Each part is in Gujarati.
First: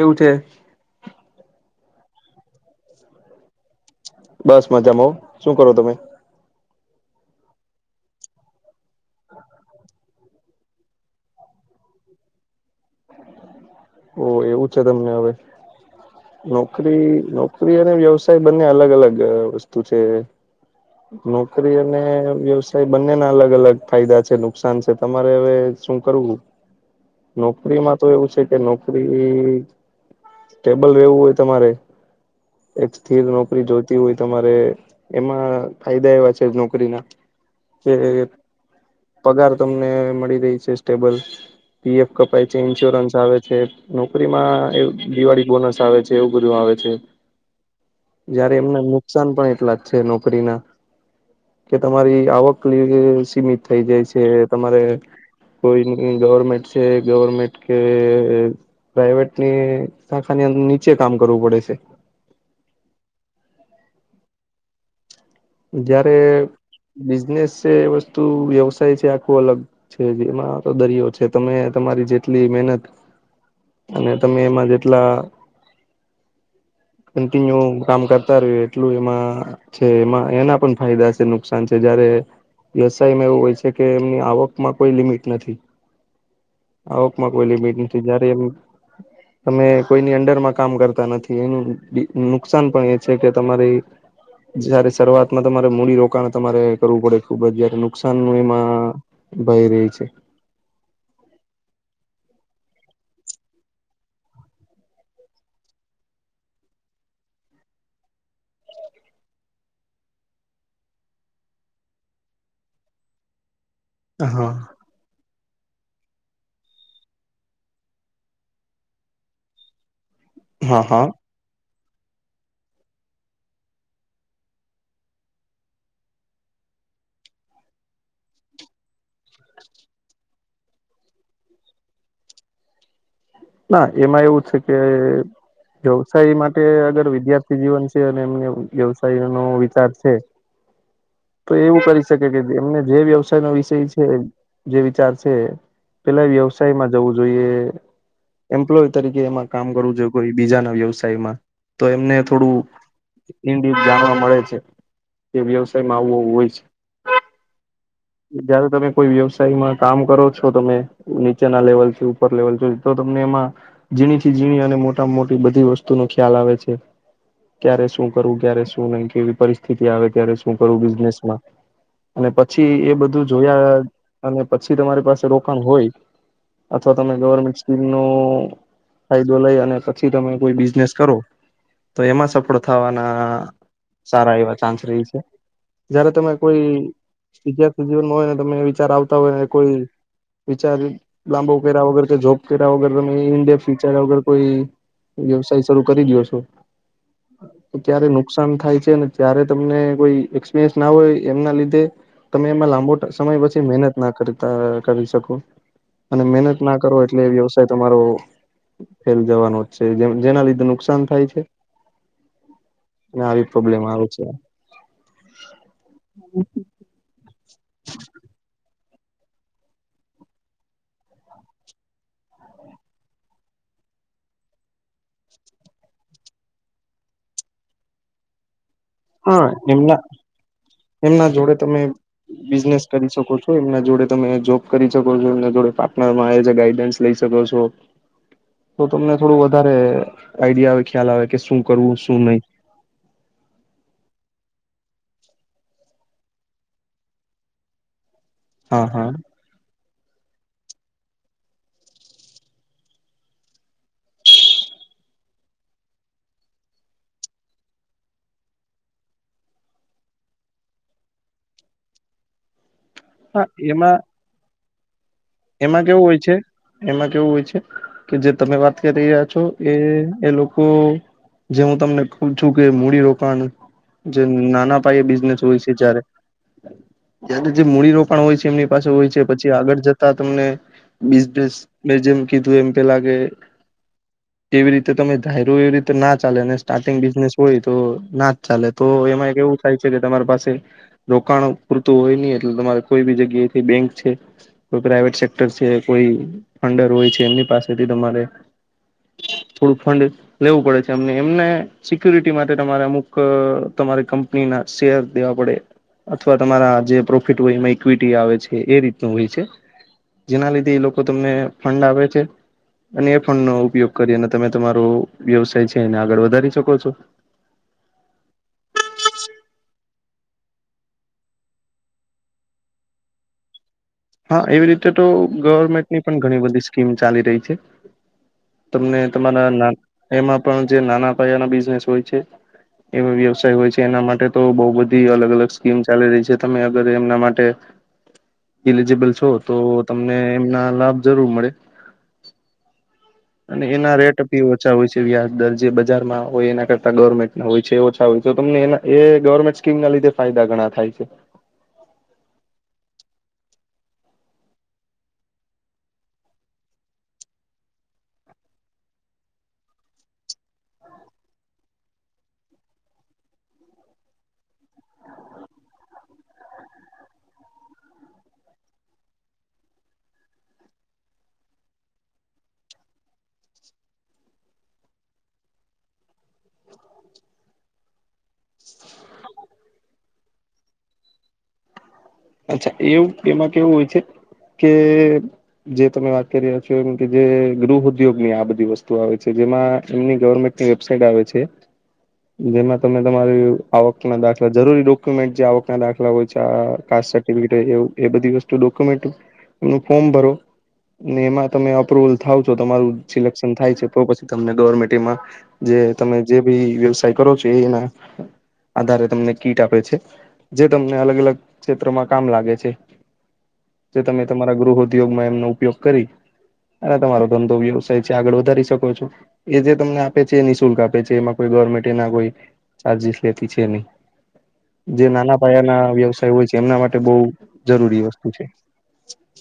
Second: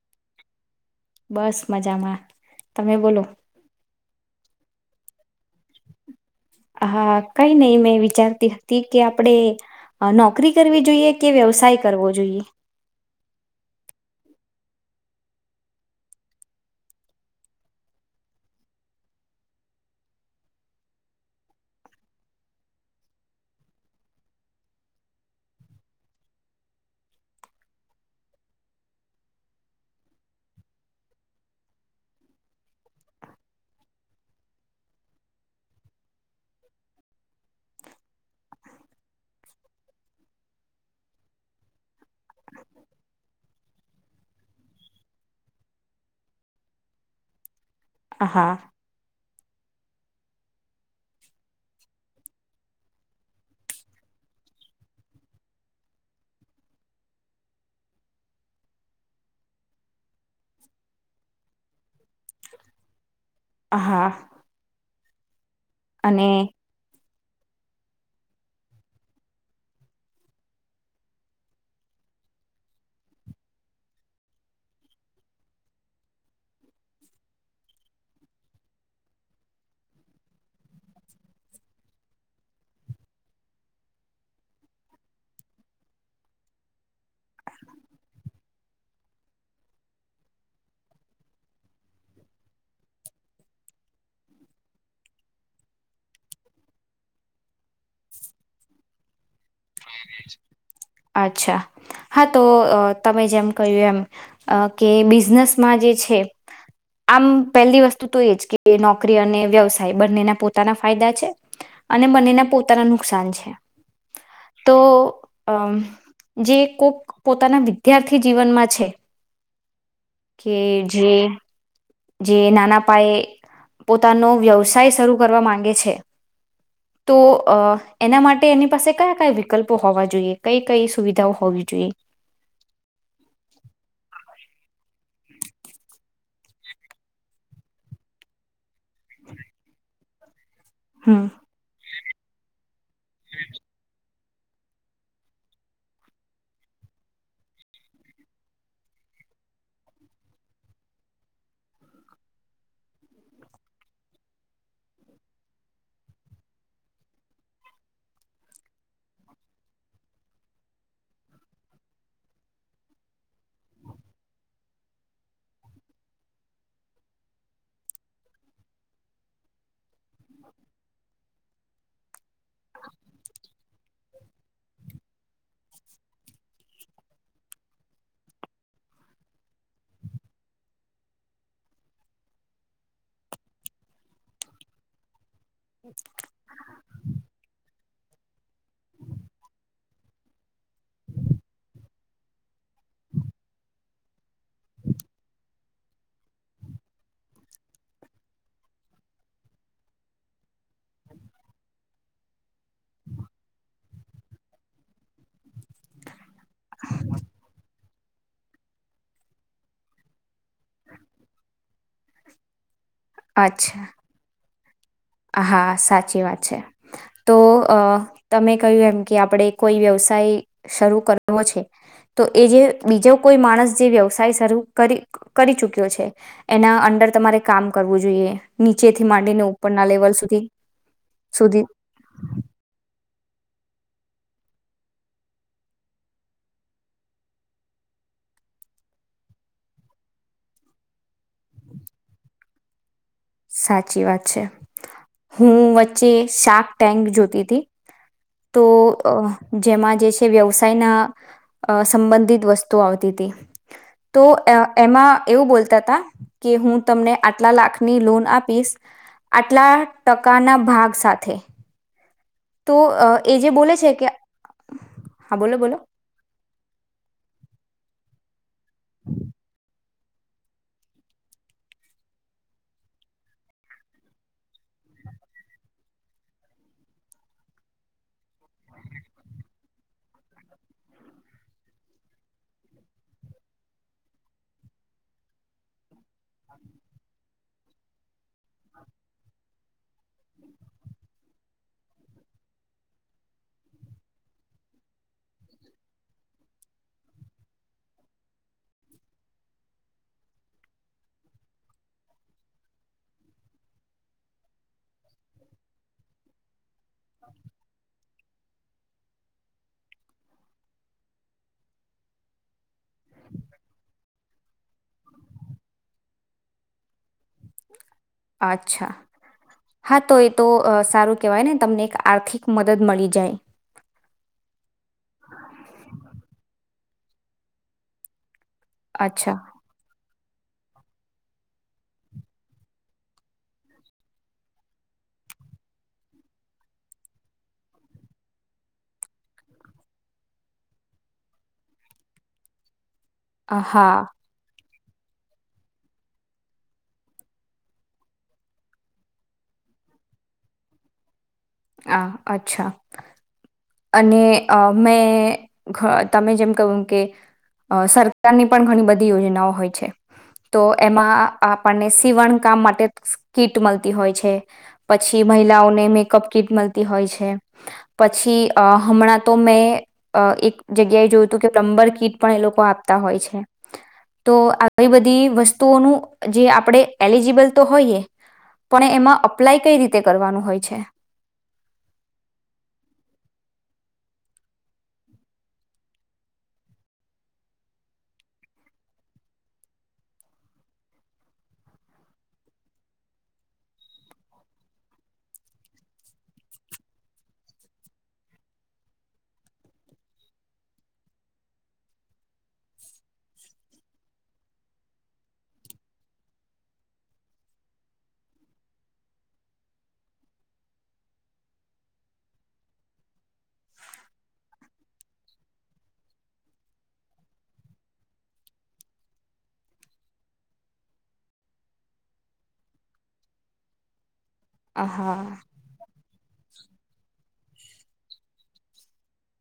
એવું છે બસ મજામાં તમે બોલો બસ મજામાં શું કરો તમે હા કઈ નહી મેં વિચારતી હતી કે આપડે નોકરી કરવી જોઈએ કે વ્યવસાય કરવો જોઈએ? ઓ એવું છે તમને હવે નોકરી નોકરી અને વ્યવસાય બંને અલગ અલગ વસ્તુ છે, નોકરી અને વ્યવસાય બંનેના અલગ અલગ ફાયદા છે, નુકસાન છે તમારે હવે શું કરવું? નોકરીમાં તો એવું છે કે નોકરી સ્ટટેબલ રેવું હોય તમારે એક સ્થિર નોકરી જોતી હોય તમારે એમાં ફાયદા એવા છે, નોકરીના જે પગાર તમને મળી રહી છે, સ્ટેબલ પીએફપ પ ઈન્સ્યોરન્સ આવે છે નોકરીમાં એ દિવાળી બોનસ આવે છે, એવું બધું આવે છે. હા જયારે એમને નુકસાન પણ એટલા જ છે, નોકરીના કે તમારી આવક સીમિત થઈ જાય છે, તમારે કોઈ ન ગવર્મેન્ટ છે, ગવર્મેન્ટ કે પ્રાઈવેટ ની શાખાની અંદર નીચે કામ કરવું પડે છે. [unintelligible] હા જયારે અને બિઝનેસ છે એ વસ્તુ વ્યવસાય છે આખું અલગ છે જેમાં તો દરિયો છે, તમે તમારી જેટલી મનત અને તમે એમાં જેટલા કિન્યુ કામ કરતા રહ્યું એટલું એમાં છે, એમાં એના પણ ફાયદા છે, નુકસાન છે જયારે વ્યવસાયમાં એવું હોય છે, કે એમની આવકમાં કોઈ લિમિટ નથી. આવકમાં કોઈલી બેટ નથી જયારે એમ તમે કોઈની અંડરમાં કામ કરતા નથી, એનું નુકસાન પણ એ છે કે તમારી સારી શરૂઆત માં તમારે મૂડીરોકાણ તમારે કરવું પડે ખુબ જ જયારે નુકસાન ન એમાં ભય ર છે, અચ્છા હા તો તમે જેમ કહ્યું એમ કે બિઝનેસમાં જે છે, આમ પહેલી વસ્તુ તો એ જ કે નોકરી અને વ્યવસાય બંનેના પોતાના ફાયદા છે, અને બંનેના પોતાના નુકસાન છે. હા તો અમ જે કોક પોતાના વિદ્યાર્થી જીવનમાં છે, કે હા હા જે જે નાના પાયે પોતાનો વ્યવસાય શરૂ કરવા માંગે છે, તો અ એના માટે એની પાસે કયા કયા વિકલ્પો હોવા જોઈએ કઈ કઈ સુવિધાઓ હોવી જોઈએ? જોય ના એમાં એવું છે કે, વ્યવસાય માટે અગર વિદ્યાર્થી જીવન છે, અને એમને વ્યવસાય નો વિચાર છે. હમ તો એવું કરી કે એમને જે વ્યવસાય નો વિષય છે જે વિચાર છે, પેલા વ્યવસાય માં જવું જોઈએ, એમ્પ્લોય તરીકે એમાં કામ કરવું જોઈએ, કોઈ બીજાના વ્યવસાયમાં તો એમને થોડું ઇડ જાણવા મળે છે તે વ્યવસાયમાં આવો હોય છે. [unintelligible] જયારે તમે કોઈ વ્યવસાયમાં કામ કરો છો, તમે નીચેના લેવલ થી ઉપર લેવલ છો તો તમને એમાં ઝીણી થી ઝીણી અને મોટા મોટી બધી વસ્તુ નો ખ્યાલ આવે છે, ક્યારે શું કરવું ક્યારે શું નહી કેવી પરિસ્થિતિ આવે ક્યારે શું કરવું, બિઝનેસમાં અને પછી એ બધું જોયા અને પછી તમારી પાસે રોકાણ હોય અથવા તમે ગવર્મેન્ટ સ્મ નો ફાયદો લઈ અને પછી તમે કોઈ બિઝનેસ કરો, તો એમાં સફળ થવાના સારા એવા ચાન્સ રહી છે, જયારે તમે કોઈ વિધા થી જીવન હોય ને તમે વિચાર આવતા હોય ને કોઈ વિચાર લાંબો ઉકેરા વગર કે જોબ ઉકેરા વગર તમે ઇન્ડિયા ફ્યુચર વગર કોઈ વ્યવસાય શરૂ કરી દયો છો ત્યારે નુકસાન થાય છે, ને ત્યારે તમને કોઈ એક્સપિરિયન્સ ના હોય એમના લીધે તમે એમાં લાંબો સમય પછી મહેનત ના કરતા કરી શકો અને મહેનતના કરો એટલે વ્યવસાય તમારો ફેલ જવાનો જ છે, જે જેના લીધે નુકસાન થાય છે. અને આવી પ્રોબ્લેમ અચ્છા આવે છે. હા સાચી વાત છે, તો અ તમે કહ્યું એમ કે આપણે કોઈ વ્યવસાય શરૂ કરવો છે. તો એ જે બીજો કોઈ માણસ જે વ્યવસાય શરૂ કરી કરી ચુક્યો છે, એના અ દર તમારે કામ કરવું જોઈએ નીચેથી માંડીને હા ઉપરના એમના લેવલ સુધી એમના જોડે સુધી તમે બિઝનેસ કરી શકો છો, એમના જોડે તમે જોબ કરી શકો છો, એમના જોડે પાર્ટનરમાં ગાઈડન્સ લઈ શકો છો, તો તમને થોડું વધારે આઈડિયા આવે ખ્યાલ આવે કે શું કરવું શું નય સાચી વાત છે. હું વચ્ચે શાક ટેન્ક જોતી હતી તો હા હા અ જેમાં જે છે, વ્યવસાયના અ સંબંધિત વસ્તુ આવતી હતી તો એમાં એવું બોલતા હતા કે હું તમને આટલા લાખની લોન આપીશ આટલા ટકાના ભાગ સાથે તો અ એ હા જે બોલે છે, એમાં કે હા બોલો બોલો એમાં કેવું હોય છે, એમાં કેવું હોય છે, કે જે તમે વાત કરી રહ્યા છો એ એ લોકો જે હું તમને કવ છું કે મૂડીરોકાણ જે નાના પાયે બિઝનેસ હોય છે, જયારે ત્યારે જે મૂડીરોકાણ હોય છે, એમની પાસે હોય છે, પછી આગળ જ તા તમને બિઝનેસ મે જેમ કીધું એમ પેલા કે કેવી રીતે તમે ધાયરો એવી રીતે ના ચાલે અને સ્ટાર્ટિંગ બિઝનેસ હોય તો ના ચાલે તો એમાં એક એવું થાય છે, કે તમારી પાસે રોકાણો પૂરતું હોય ની એટલે તમારે કોઈ બી જગ્યાથી બેંક છે. કોઈ પ્રાઈવેટ સેક્ટર છે, કોઈ ફંડર હોય છે, એમની પાસેથી તમારે થોડું ફંડ લેવું પડે છે, અમને એમને સિકુરિટી માટે તમારે અમુક તમારે કંપનીના શેર દેવા પડે અથવા તમારા જે પ્રોફિટ હોય એમાં ઇક્વિટી આવે છે એ રીતનું હોય છે. જેના લીધે એ લોકો તમને ફંડ આપે છે. અને એ ફંડનો ઉપયોગ કરીને તમે તમારો વ્યવસાય છે, એને આગળ વધારી શકો છો અચ્છા હા તો એ તો સારું કેહેવાય ને તમને એક આર્થિક મદદ મળી જાય હા એવી રીતે તો ગવર્મેન્ટની પણ ઘણી બધી સ્કીમ ચાલી રહી છે. તમને અચ્છા તમારા એમાં પણ જે નાના પાયાના બિઝનેસ હોય છે. એવા વ્યવસાય હોય છે, એના માટે તો બોવ બધી અલગ અલગ સ્કીમ ચાલી રહી છે, તમે અગર એમના માટે ઈલિજીબલ છો તો તમને એમના લાભ જરૂર મળે અ અને એના હા રેટપીવ ઓછા હોય છે, વ્યાજ દર જે બજારમાં હોય એના કરતા ગવર્મેન્ટના હોય છે, ઓછા હોય તો તમને એના એ ગવર્મેન્ટ સ્કીમના લીધે ફાયદા ઘણા થાય છે. હ અચ્છા અને અ મેં ખ તમે જેમ કહયું કે અ સરકારની પણ ઘણી બધી યોજનાઓ હોય છે. તો એમાં આપણને સીવણ કામ માટે કીટ મળતી હોય છે, પછી મહિલાઓને મેકઅપ કીટ મળતી હોય છે, પછી અ હમણાં તો મેં અ એક જગ્યાએ જોયું હતું કે પ્લમ્બર કીટ પણ એ લોકો આપતા હોય છે. તો આવી બધી વસ્તુઓનું જે આપણેે એલિજીબલ તો હોઈએ પણ એમાં અપ્લાય કઈ રીતે કરવાનું હોય છે અચ્છા એવું એમાં કેવું હોય છે કે જે તમે વાત કરી રહ છો એમ કે જે ગૃહ ઉદ્યોગ ની આ બધી વસ્તુ આવે છે જેમાં એમની ગવર્મેન્ટની વેબસાાઈટ આવે છે જેમાં તમે તમારી આવક ના દાખલા જરૂરી ડોક્યુમેન્ટ જે આવક ના દાખલા હોય છે સટીર્ફિકેટ એવ એ બધી વસ્તુ ડોક્યુમેન્ટ એમ ફોર્મ ભરો ને એમાં તમે અપ્રુવલ થાવ છો તમારું સિલેક્શન થાય છે તો પછી તમને ગવર્મેન્ટમાં જે તમે જે બી વ્યવસાય કરો છો એના આધારે તમને કીટ આપે છે જે તમને અલગ અલગ ક્ષેત્રમાં કામ લાગે છે જે તમે તમારા ગૃહ ઉદ્યોગમાં એમનો ઉપયોગ કરી અને તમારો ધંધો વ્યવસાય છે આગળ વધારી શકો છો એ જે તમને આપે છે એ નિઃશુલ્ક આપે છે એમાં કોઈ ગવર્મેન્ટ એના કોઈ ચાર્જસ લેતી છે નહી જે હા નાના પાયાના વ્યવસાય હોય છે એમના માટે બહ જરૂરી વસ્તુ છે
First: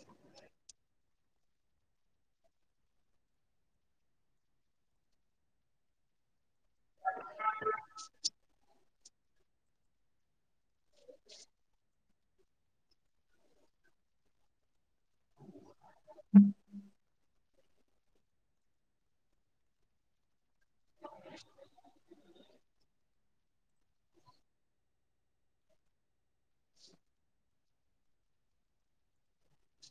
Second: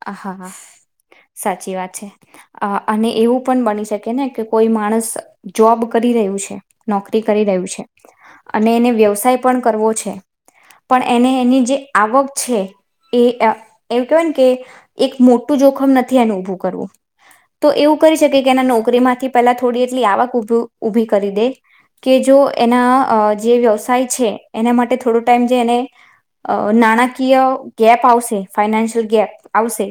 હ હા હા સાચી વાત છે અને એવું પણ બની શકે ને કે કોઈ માણસ જોબ કરી રહ છે નોકરી કરી રહ્યું છે અને એને વ્યવસાય પણ કરવો છે પણ એને એની જે આવક છે એ એવું કેહેવાય ને કે એક મોટું જોખમ નથી એનું ઉભું કરવું તો એવું કરી શકે કે એના નોકરી માંથી પેલા થોડી એટલી આવક ઉભ ઉઊભી કરી દે કે જો એના જે વ્યવસાય છે એના માટે થોડો ટાઈમ જે એને અ નાણાકીય ગેપ આવશે ફાઈનાન્શિયલ ગેપ આવશે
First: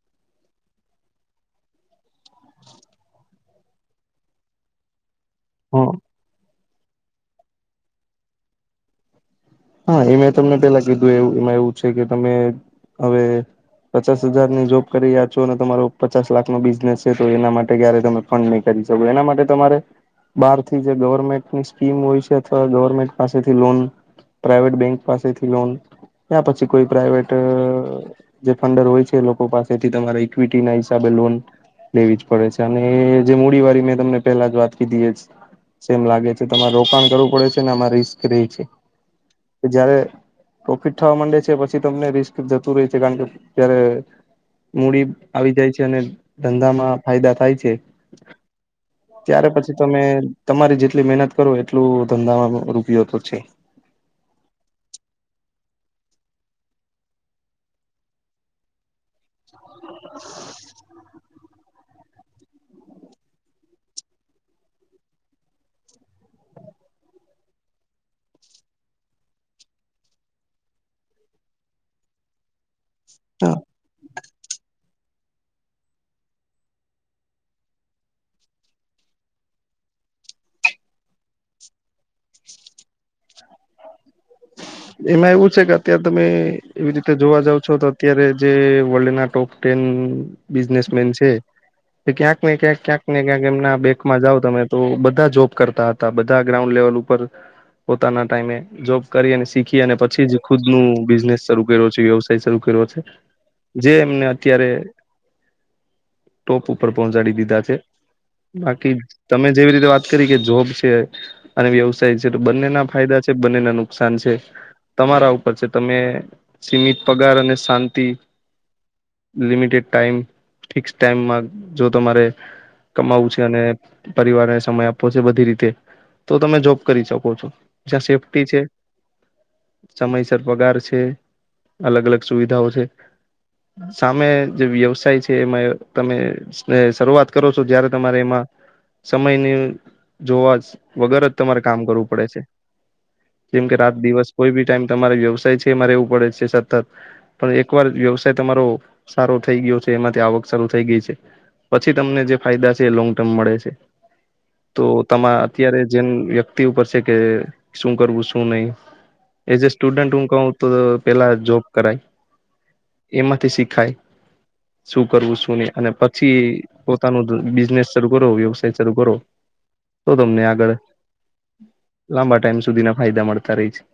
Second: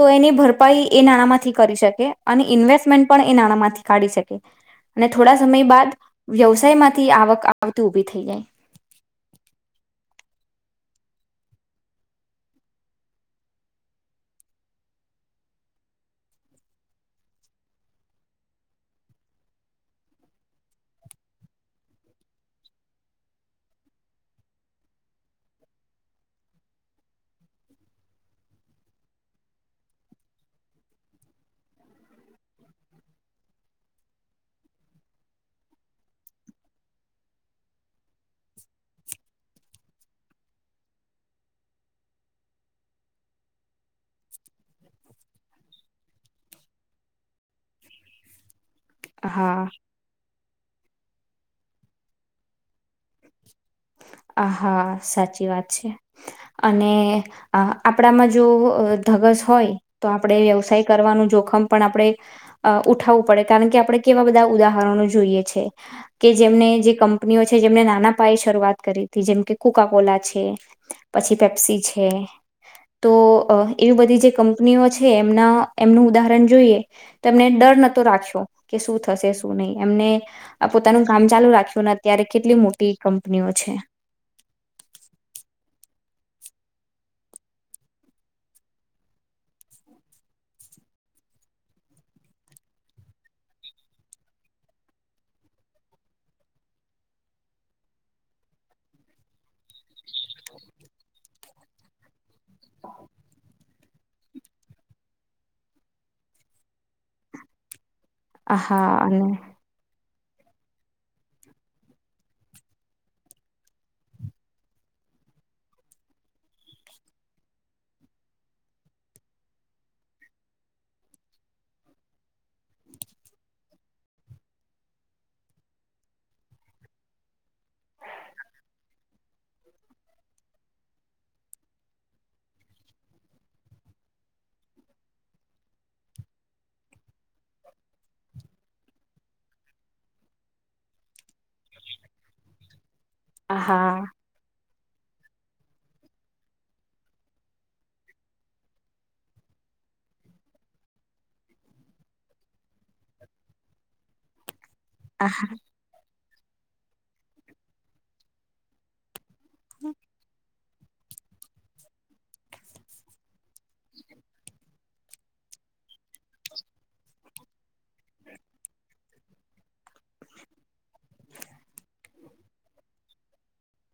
તો એની ભરપાઈ એ નાણાં માંથી કરી શકે અને ઇન્વેસ્ટમેન્ટ પણ એ નાણાંમાંથી કાઢી શકે અને થોડા સમય હ બાદ વ્યવસાયમાં થી આવક આવતી ઉભી થઈ જાય હા એ મે તમને પેલા કીધું એ એમાં એવું છે કે તમે હવે પચાસ હજારની જોબ કરી રહ્યા છો અને તમારો પચાસ લાખનોો બિઝનેસ છે તો એના માટે ક્યારે તમે ફંડ નહીં કરી એના માટે તમારે બહાર થી જે ગવર્મેન્ટની સ્કીમ હોય છે અથવા ગવર્મેન્ટ પાસેથી લોન પ્રાઇવેટ બેંક પાસેથી લોન ત્યા પછી કોઈ પ્રાઇવેટ જે ફંડર હોય છે લોકો પાસે એથી તમારા ઈક્વિટી ના હિસાબે લોન લેવી જ પડે છે અને જે મડી વાળી મેં તમને પેલા જ વાત કધી સેમ લાગે છે તમારે રોકાણ કરવું પડે છે ને આમાં રિસ્ક રે છે જ્યારે પ્રોફિટ થવા માંડે છે પછી તમને રિસ્ક જતું રહે છે કારણ કે જ્યારે મૂડી આવી જાય છે અને ધંધામાં ફાયદા થાય છે ત્યારે પછી હા તો મેમે તમારી જેટલી મહેનત કરો એટલું ધંધામાં રૂપિયો તો છે આ હા સાચી વાત છે અને આપણામાં જો હોય તો આપણેે વ્યવસાય કરવાનું જોખમ પણ આપણે ઉઠાવવું પડે કારણ કે આપણે કેવા બધા ઉદાહરણો જોઈએ છે કે જેમને જે કંપનીઓ છે જેમને નાના પાયે શરૂઆત કરી હતી જેમ કે કુકા કોલા છે પછી પેપ્સી છે તો હા એવી બધી જે કંપનીઓ છે એમના એમનું ઉદાહરણ જોઈએ તો એમને ડર નતો રાખ્યો કે શું થશે ું નહી એમને આ પોતાનું કામ ચાલુ રાખ્યુંને અત્યારે કેટલી મોટી કંપનીઓ છે હ એમાં એવું છે કે અત્યારે તમે એવી રીતે જોવા જાવ છો તો અત્યારે જે વર્લ્ડ ના ટોપ ટેન બિઝનેસમેન છે ક્યાંક ને ક્યાંક ક્યાંક ને ક્યાંક એમના બેંકમાં જાવ તમે તો બધા જોબ કરતા હતા બધા ગ્રાઉન્ડ લે લવલ ઉપર પોતાના ટાઈમે જો કરી અને શીખી અને પછી જ ખુદ નું બિઝનેસ શરૂ કર્યો છે વ્યવસાય શરૂ કર્યો છે. જે એમને અત્યારે ટોપ ઉપર પહોંચાડી દીધા છે. બાકી આહા અને તમે જેવી રીતે વાત કરી જોબ છે અને વ્યવસાય છે તો બંને ના ફાયદા છે બંને ના નુકસાન છે તમારા ઉપર છે તમે સીમિત પગાર અને શાંતિ લિમિટેડ ટાઈમ ફિક્સ ટાઈમમાં જો તમારે કમાવું છે અને પરિવારને સમય આપવો છે બધી રીતે તો તમે જોબ કરી શકો છો જ્યાં સેફ્ટી છે સમયસર પગાર છે અલગ અલગ સુવિધાઓ છે સામે જે વ્યવસાય છે એમાં તમે શરૂઆત કરો છો જયારે તમારે એમાં સમયની જોવા વગર જ તમારે કામ કરવું પડે છે. જેમ કે રાત આહા દિવસ કોઈ બી ટાઈમ તમારે વ્યવસાય છે એમાં રેવું પડે છે સતત પણ એકવાર વ્યવસાય તમારો સારો થઈ ગયો છે એમાંથી આવક સારુ થઈ ગઈ છે પછી તમને જે ફાયદા છે એ લોંગ ટર્મ મળે છે. તો તમા અત્યારે જેમ વ્યક્તિ ઉપર છે કે શું કરવું શું નહી. એઝ એ સ્ટુડન્ટ હું કહું તો પેલા જોબ કરાય એમાંથી શીખાય શું કરવું શું નહી અને પછી પોતાનું બિઝનેસ ચાલુ કરો વ્યવસાય ચાલુ કરો. તો તમને આગળ લાંબા ટાઈમ સુધી ના ફાયદા મળતા રહી છે. [inaudible]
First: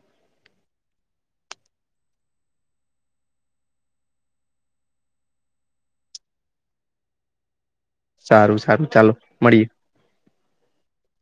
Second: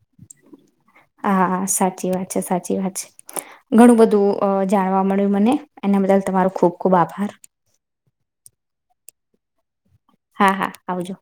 હા સાચી વાત છે સાચી વાત છે. ઘણું બધું અ જાણવા મળ્યું મને એના બદલ તમારો ખુબ ખૂબ આભાર. સારું સારું ચાલો મળીએ. હા હા આવજો.